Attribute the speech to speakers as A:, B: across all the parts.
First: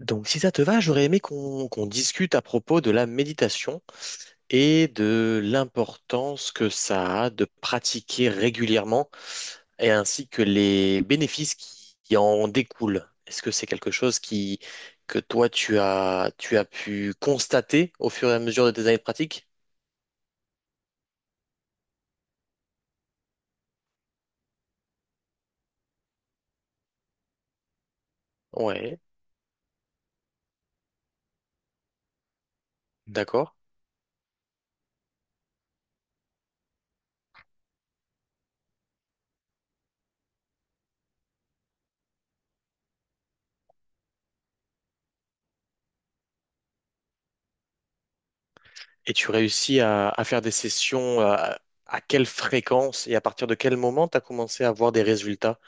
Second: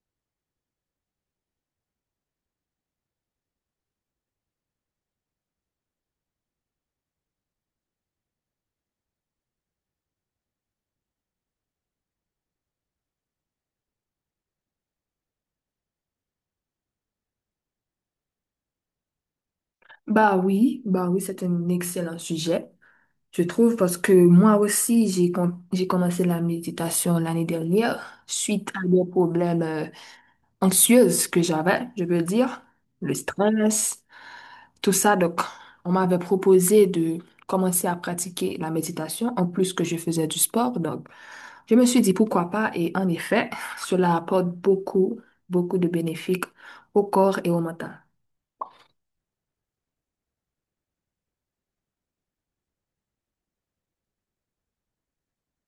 A: Donc, si ça te va, j'aurais aimé qu'on discute à propos de la méditation et de l'importance que ça a de pratiquer régulièrement et ainsi que les bénéfices qui en découlent. Est-ce que c'est quelque chose que toi, tu as pu constater au fur et à mesure de tes années de pratique?
B: Bah oui, c'est un excellent sujet, je trouve, parce que moi aussi, j'ai commencé la méditation l'année dernière suite à
A: Ouais,
B: des problèmes anxieux que j'avais, je veux dire, le
A: d'accord.
B: stress, tout ça. Donc, on m'avait proposé de commencer à pratiquer la méditation, en plus que je faisais du sport. Donc, je me suis dit pourquoi pas, et en effet, cela apporte beaucoup, beaucoup de bénéfices au corps et au mental.
A: Et tu réussis à faire des sessions à quelle fréquence et à partir de quel moment tu as commencé à avoir des résultats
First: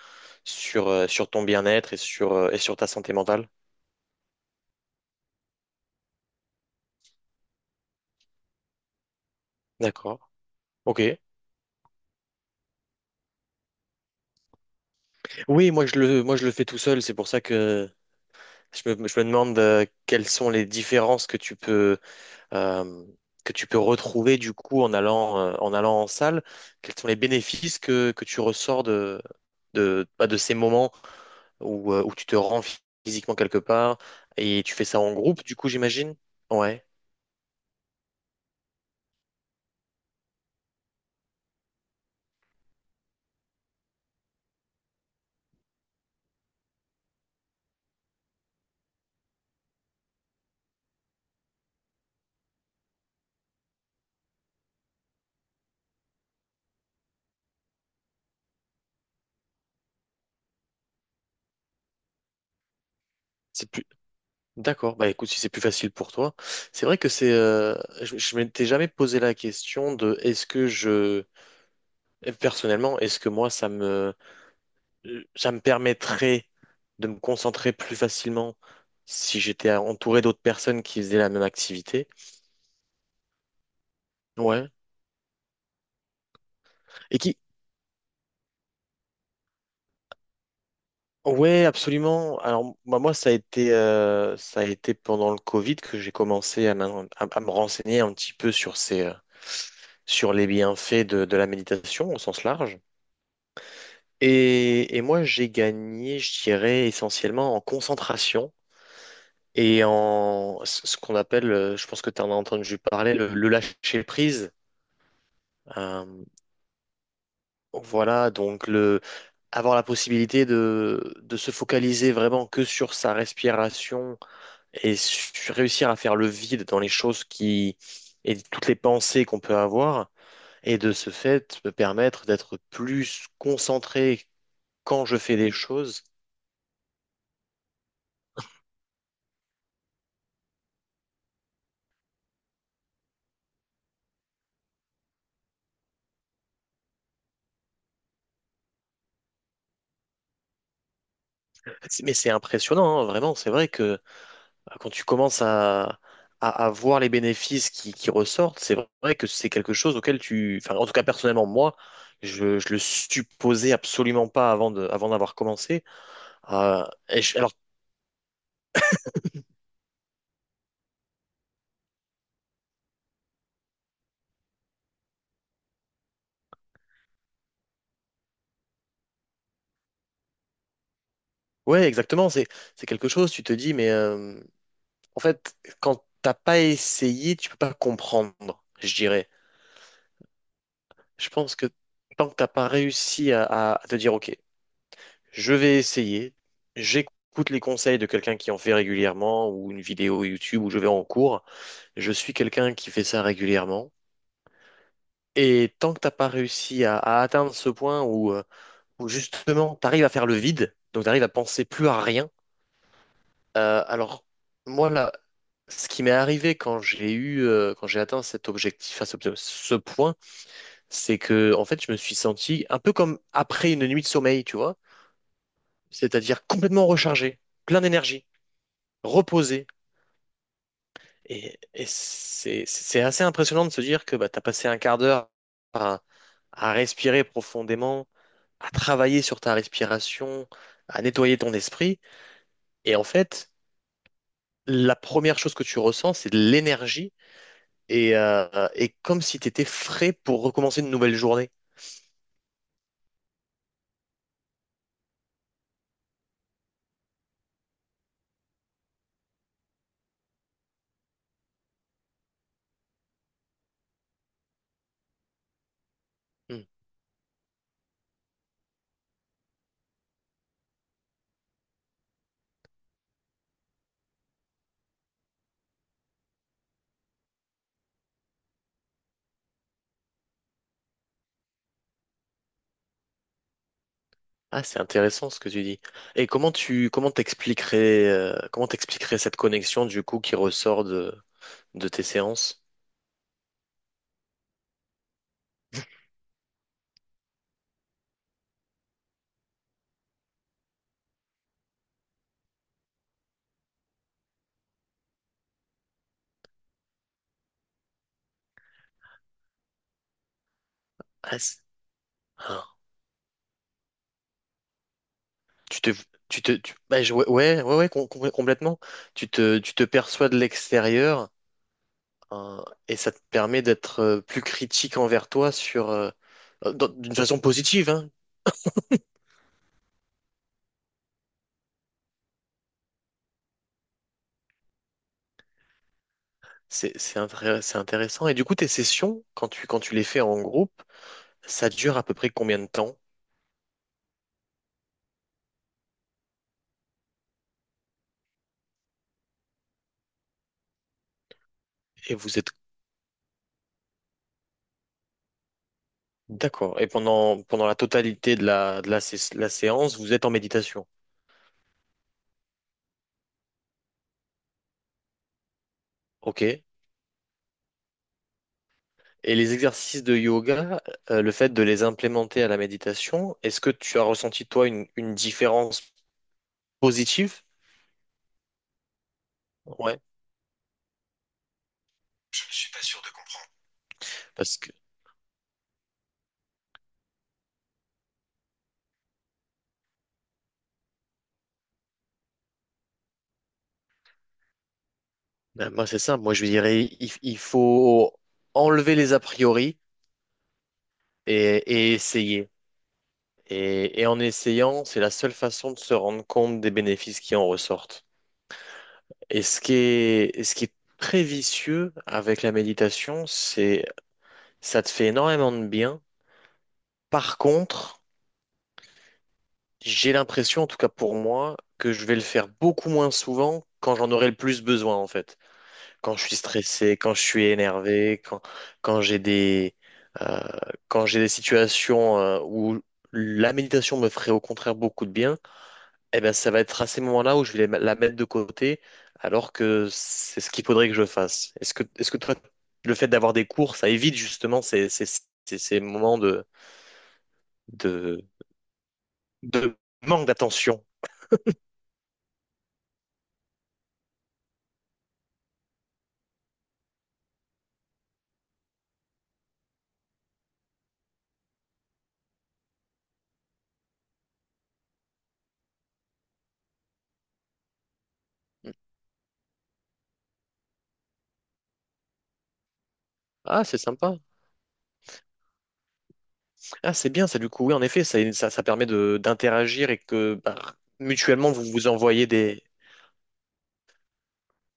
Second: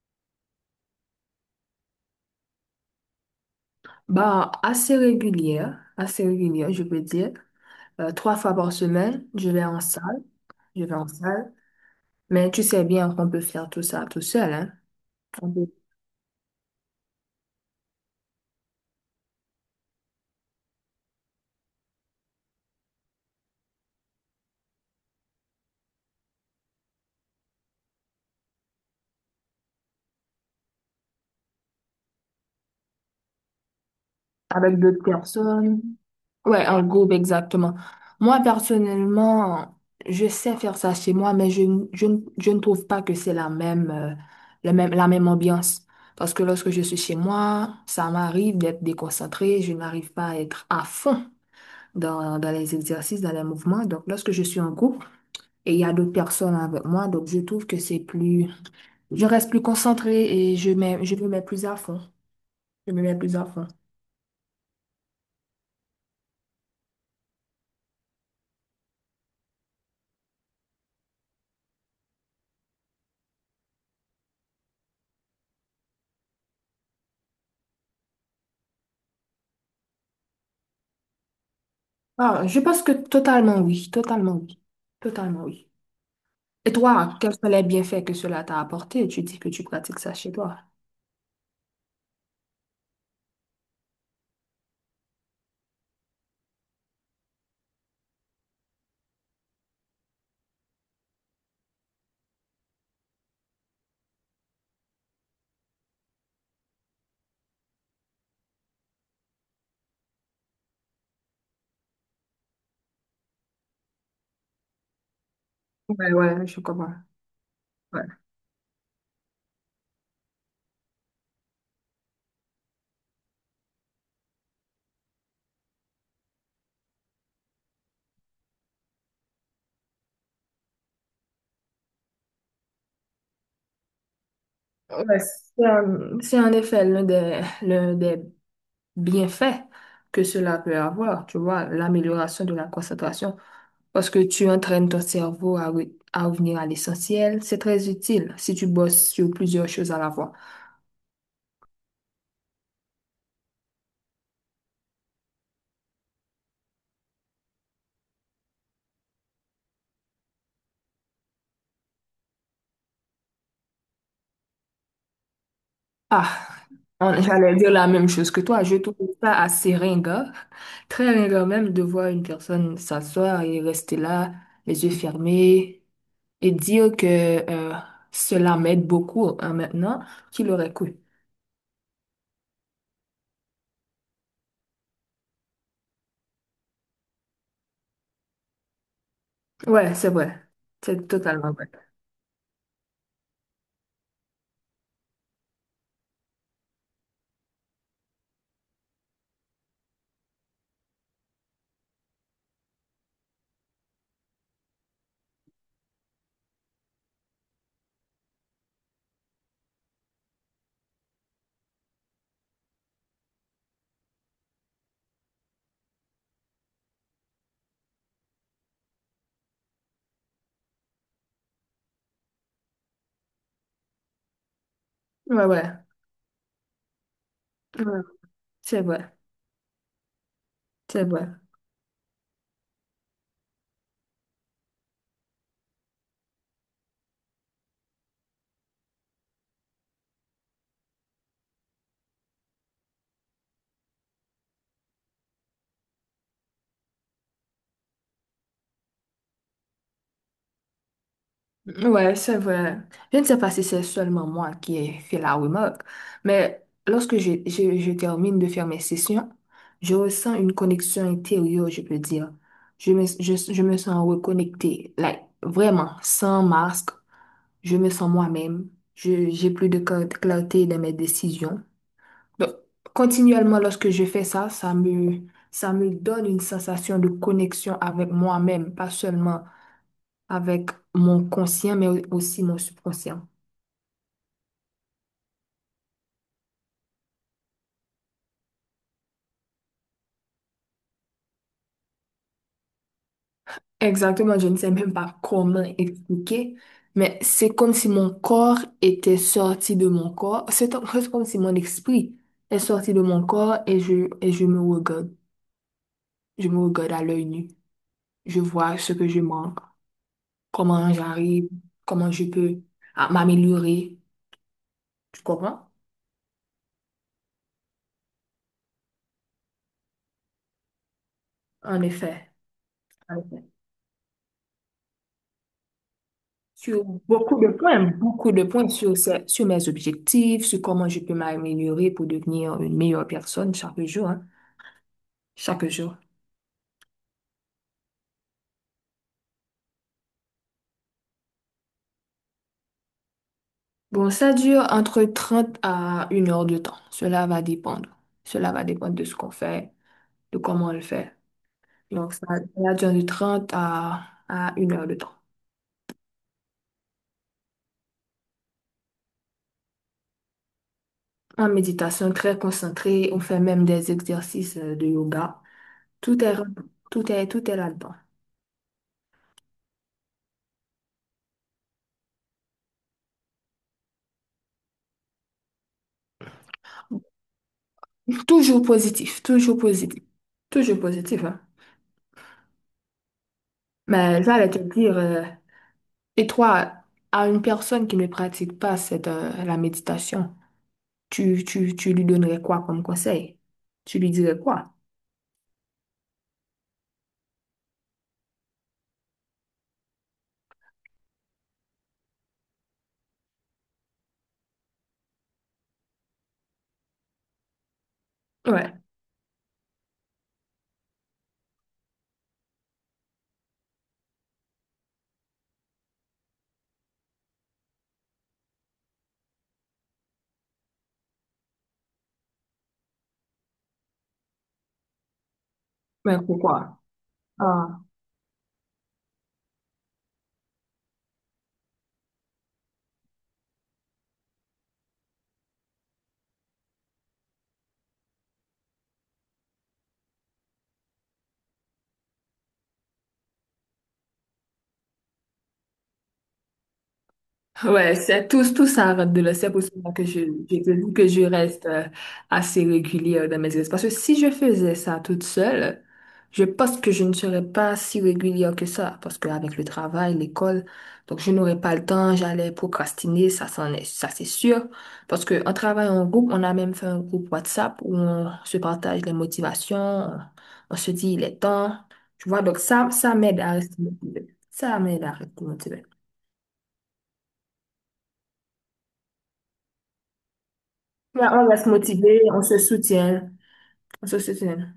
A: sur, sur ton bien-être et sur ta santé mentale.
B: Bah, assez régulière, je peux dire. 3 fois par semaine, je vais en
A: D'accord.
B: salle, je vais en
A: Ok.
B: salle. Mais tu sais bien qu'on peut faire tout ça tout seul, hein. On peut-
A: Oui, moi je le fais tout seul. C'est pour ça que je me demande quelles sont les différences euh, que tu peux retrouver du coup en allant, en allant en salle. Quels sont les bénéfices que tu ressors de, bah, de ces moments où, où tu te rends physiquement quelque part et tu
B: Avec
A: fais ça
B: d'autres
A: en groupe, du coup,
B: personnes.
A: j'imagine?
B: Ouais, en
A: Ouais.
B: groupe, exactement. Moi, personnellement, je sais faire ça chez moi, mais je ne trouve pas que c'est la même ambiance. Parce que lorsque je suis chez moi, ça m'arrive d'être déconcentrée, je n'arrive pas à être à fond dans les exercices, dans les mouvements. Donc, lorsque je suis en groupe et il y a d'autres personnes avec moi, donc je trouve que c'est plus, je reste plus concentrée et je me mets plus à fond. Je me mets plus à fond.
A: c'est plus D'accord, bah écoute, si c'est plus facile pour toi, c'est vrai que c'est, je m'étais jamais posé la question de est-ce que je, personnellement, est-ce que moi ça me permettrait de me concentrer plus facilement si j'étais entouré d'autres personnes qui faisaient la même activité.
B: Ah, je pense que totalement oui, totalement oui,
A: Ouais.
B: totalement oui. Et toi,
A: Et
B: quels
A: qui,
B: sont les bienfaits que cela t'a apporté? Tu dis que tu pratiques ça chez toi.
A: ouais, absolument. Alors bah, moi, ça a été pendant le Covid que j'ai commencé à me renseigner un petit peu sur ces, sur les bienfaits de la méditation au sens large. Et moi, j'ai gagné, je dirais, essentiellement en concentration et en ce qu'on appelle, je pense que tu en as entendu parler, le lâcher-prise.
B: Ouais,
A: Euh,
B: ouais, je comprends. Ouais.
A: voilà, donc le, avoir la possibilité de se focaliser vraiment que sur sa respiration et réussir à faire le vide dans les choses, et toutes les pensées qu'on peut avoir, et de ce fait, me permettre d'être plus concentré quand je
B: Ouais,
A: fais des choses.
B: c'est en effet l'un des bienfaits que cela peut avoir, tu vois, l'amélioration de la concentration, parce que tu entraînes ton cerveau à revenir à l'essentiel. C'est très utile si tu bosses sur plusieurs choses à la fois.
A: Mais c'est impressionnant, hein, vraiment. C'est vrai que quand tu commences à voir les bénéfices qui ressortent, c'est vrai que c'est quelque chose auquel tu... Enfin, en tout cas, personnellement, moi, je le supposais absolument pas avant d'avoir commencé.
B: Ah,
A: Alors,
B: j'allais dire la même chose que toi. Je trouve ça assez ringard, très ringard même de voir une personne s'asseoir et rester là, les yeux fermés, et dire que euh, cela m'aide beaucoup hein, maintenant qu'il aurait cru.
A: ouais, exactement. C'est quelque chose, tu te dis, mais en fait, quand t'as pas essayé, tu peux pas comprendre, je dirais.
B: Ouais, c'est vrai. C'est
A: Je
B: totalement
A: pense que
B: vrai.
A: tant que t'as pas réussi à te dire, OK, je vais essayer. J'écoute les conseils de quelqu'un qui en fait régulièrement ou une vidéo YouTube où je vais en cours. Je suis quelqu'un qui fait ça régulièrement. Et tant que t'as pas réussi à atteindre ce point où, où justement t'arrives à faire le vide, donc t'arrives à penser plus à rien. Alors moi là, ce qui m'est arrivé quand j'ai quand j'ai atteint cet objectif, à ce point, c'est que en fait je me suis senti un peu comme après une nuit de sommeil, tu vois,
B: Ouais, ouais.
A: c'est-à-dire complètement rechargé, plein
B: Ouais,
A: d'énergie,
B: c'est vrai,
A: reposé.
B: c'est vrai.
A: Et c'est assez impressionnant de se dire que bah, tu as passé un quart d'heure à, à respirer profondément, à travailler sur ta respiration, à nettoyer ton esprit. Et en fait, la première chose que tu ressens, c'est de l'énergie et comme si tu étais frais pour recommencer une nouvelle journée.
B: Ouais, c'est vrai. Je ne sais pas si c'est seulement moi qui ai fait la remarque, mais lorsque je termine de faire mes sessions, je ressens une connexion intérieure, je peux dire. Je me sens reconnectée, like, vraiment, sans
A: Hmm.
B: masque. Je me sens moi-même. J'ai plus de clarté dans mes décisions. Donc, continuellement, lorsque je fais ça, ça me donne une sensation de connexion avec moi-même, pas seulement avec mon conscient, mais aussi mon subconscient.
A: Ah, c'est intéressant ce que tu dis. Et comment tu comment t'expliquerais cette connexion du coup qui ressort de tes séances?
B: Exactement, je ne sais même pas comment expliquer, mais c'est comme si mon corps était sorti de mon corps. C'est comme si mon esprit est sorti de mon corps et je me regarde. Je me regarde à l'œil nu. Je vois ce que je manque, comment
A: Ah,
B: j'arrive,
A: c'est-
B: comment je peux
A: ah.
B: m'améliorer. Tu comprends?
A: Tu te, tu te, tu- bah, je- Ouais, complètement. Tu te perçois de l'extérieur,
B: En effet.
A: hein, et ça te permet d'être plus critique envers toi sur,
B: Sur
A: d'une façon positive, hein.
B: beaucoup de points sur mes objectifs, sur comment je peux m'améliorer pour devenir une meilleure personne chaque jour, hein, chaque jour.
A: C'est, c'est intéressant. Et du coup, tes sessions, quand tu les fais en groupe, ça dure à peu près combien de temps?
B: Bon, ça dure entre 30 à une heure de temps. Cela va dépendre. Cela va dépendre de ce qu'on fait, de comment on le fait. Donc,
A: Et
B: ça,
A: vous êtes
B: ça dure de 30 à, une heure de temps.
A: d'accord. Et pendant, pendant la totalité de la séance, vous êtes en méditation.
B: En méditation très concentrée, on fait même des exercices de yoga. Tout est,
A: Ok.
B: tout est, tout est là-dedans.
A: Et les exercices de yoga, le fait de les implémenter à la méditation, est-ce que tu as ressenti toi une différence positive?
B: Toujours positif, toujours
A: Ouais,
B: positif, toujours positif, hein.
A: je ne suis pas sûr de comprendre.
B: Mais j'allais te
A: Parce que
B: dire, et toi, à une personne qui ne pratique pas la méditation, tu lui donnerais quoi comme conseil? Tu lui dirais quoi?
A: ben, moi c'est ça, moi je dirais il faut enlever les a priori et essayer. Et en essayant, c'est la seule façon de se rendre compte des bénéfices qui en ressortent.
B: Ouais,
A: Et ce et ce qui est très vicieux avec la méditation, c'est ça te fait énormément de bien. Par contre, j'ai l'impression, en tout cas pour moi, que je vais le faire beaucoup moins souvent quand j'en aurai le plus besoin, en fait. Quand
B: mais
A: je suis
B: pourquoi?
A: stressé, quand je suis énervé, quand, quand j'ai des, euh, quand j'ai des situations où la méditation me ferait au contraire beaucoup de bien, eh ben ça va être à ces moments-là où je vais la mettre de côté, alors que c'est ce qu'il faudrait que je fasse. Est-ce est-ce que toi, le fait d'avoir des cours, ça évite justement ces moments
B: Ouais,
A: de,
B: c'est tout, tout ça rentre de là. C'est pour
A: de
B: cela que je
A: manque
B: te
A: d'attention?
B: dis que je reste assez régulière dans mes espaces. Parce que si je faisais ça toute seule, je pense que je ne serais pas si régulière que ça. Parce qu'avec le travail, l'école, donc je n'aurais pas le temps, j'allais procrastiner, ça, c'en est, ça c'est sûr. Parce qu'en travaillant en groupe, on a même fait un groupe WhatsApp où on se partage les motivations, on se dit il est temps. Tu vois, donc ça m'aide à
A: Ah, c'est
B: rester
A: sympa.
B: motivée. Ça m'aide à rester motivée.
A: Ah, c'est bien ça du coup. Oui, en effet, ça permet de d'interagir et que bah,
B: Ouais, on
A: mutuellement vous
B: reste
A: vous
B: motivé,
A: envoyez
B: on se
A: des.
B: soutient, on se soutient.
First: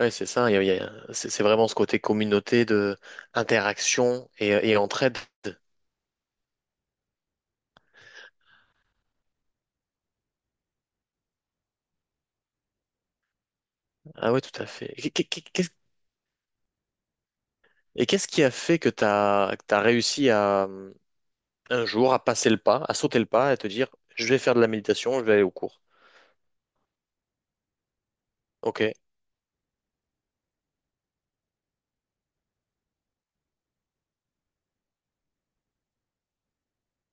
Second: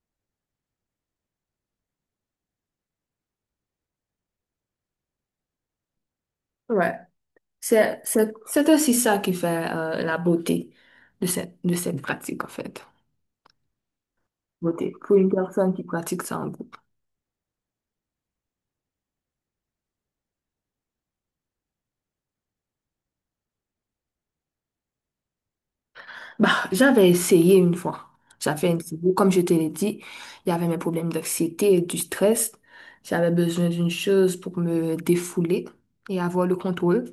A: Ouais, c'est ça. C'est vraiment ce côté communauté de interaction et entraide.
B: Ouais. C'est aussi ça qui fait la beauté de cette pratique, en fait.
A: Ah ouais, tout à
B: Beauté.
A: fait. Et
B: Pour une personne qui pratique ça en groupe.
A: qu'est-ce qui a fait que t'as réussi à un jour à passer le pas, à sauter le pas et te dire je vais faire de la méditation, je vais aller au cours.
B: Bah, j'avais essayé une fois. J'avais
A: Ok.
B: essayé, comme je te l'ai dit, il y avait mes problèmes d'anxiété et du stress. J'avais besoin d'une chose pour me défouler et avoir le contrôle.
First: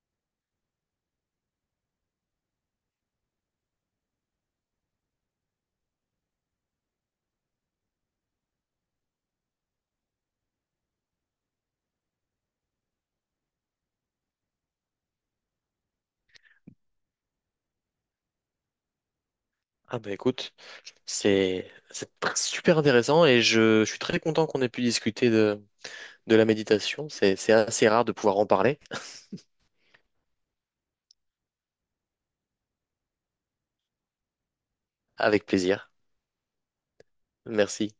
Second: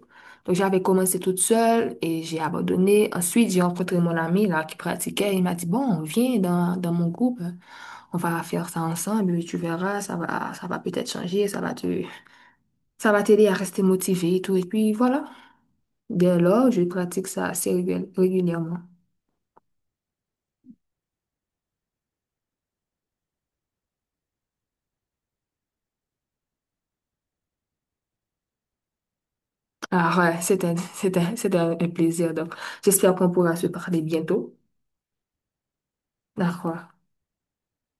B: Donc, j'avais commencé toute seule et j'ai abandonné. Ensuite, j'ai rencontré mon ami là qui pratiquait. Il m'a dit, bon, viens dans mon groupe. On va faire ça ensemble. Tu verras, ça va peut-être changer. Ça va t'aider à rester motivé et tout. Et puis, voilà. Dès lors, je pratique ça assez régulièrement.
A: Ah bah écoute, super intéressant et je suis très content qu'on ait pu discuter de la méditation. C'est assez rare de pouvoir en parler.
B: Ah ouais, c'était un plaisir. Donc, j'espère qu'on pourra se parler bientôt.
A: Avec plaisir.
B: D'accord.
A: Merci.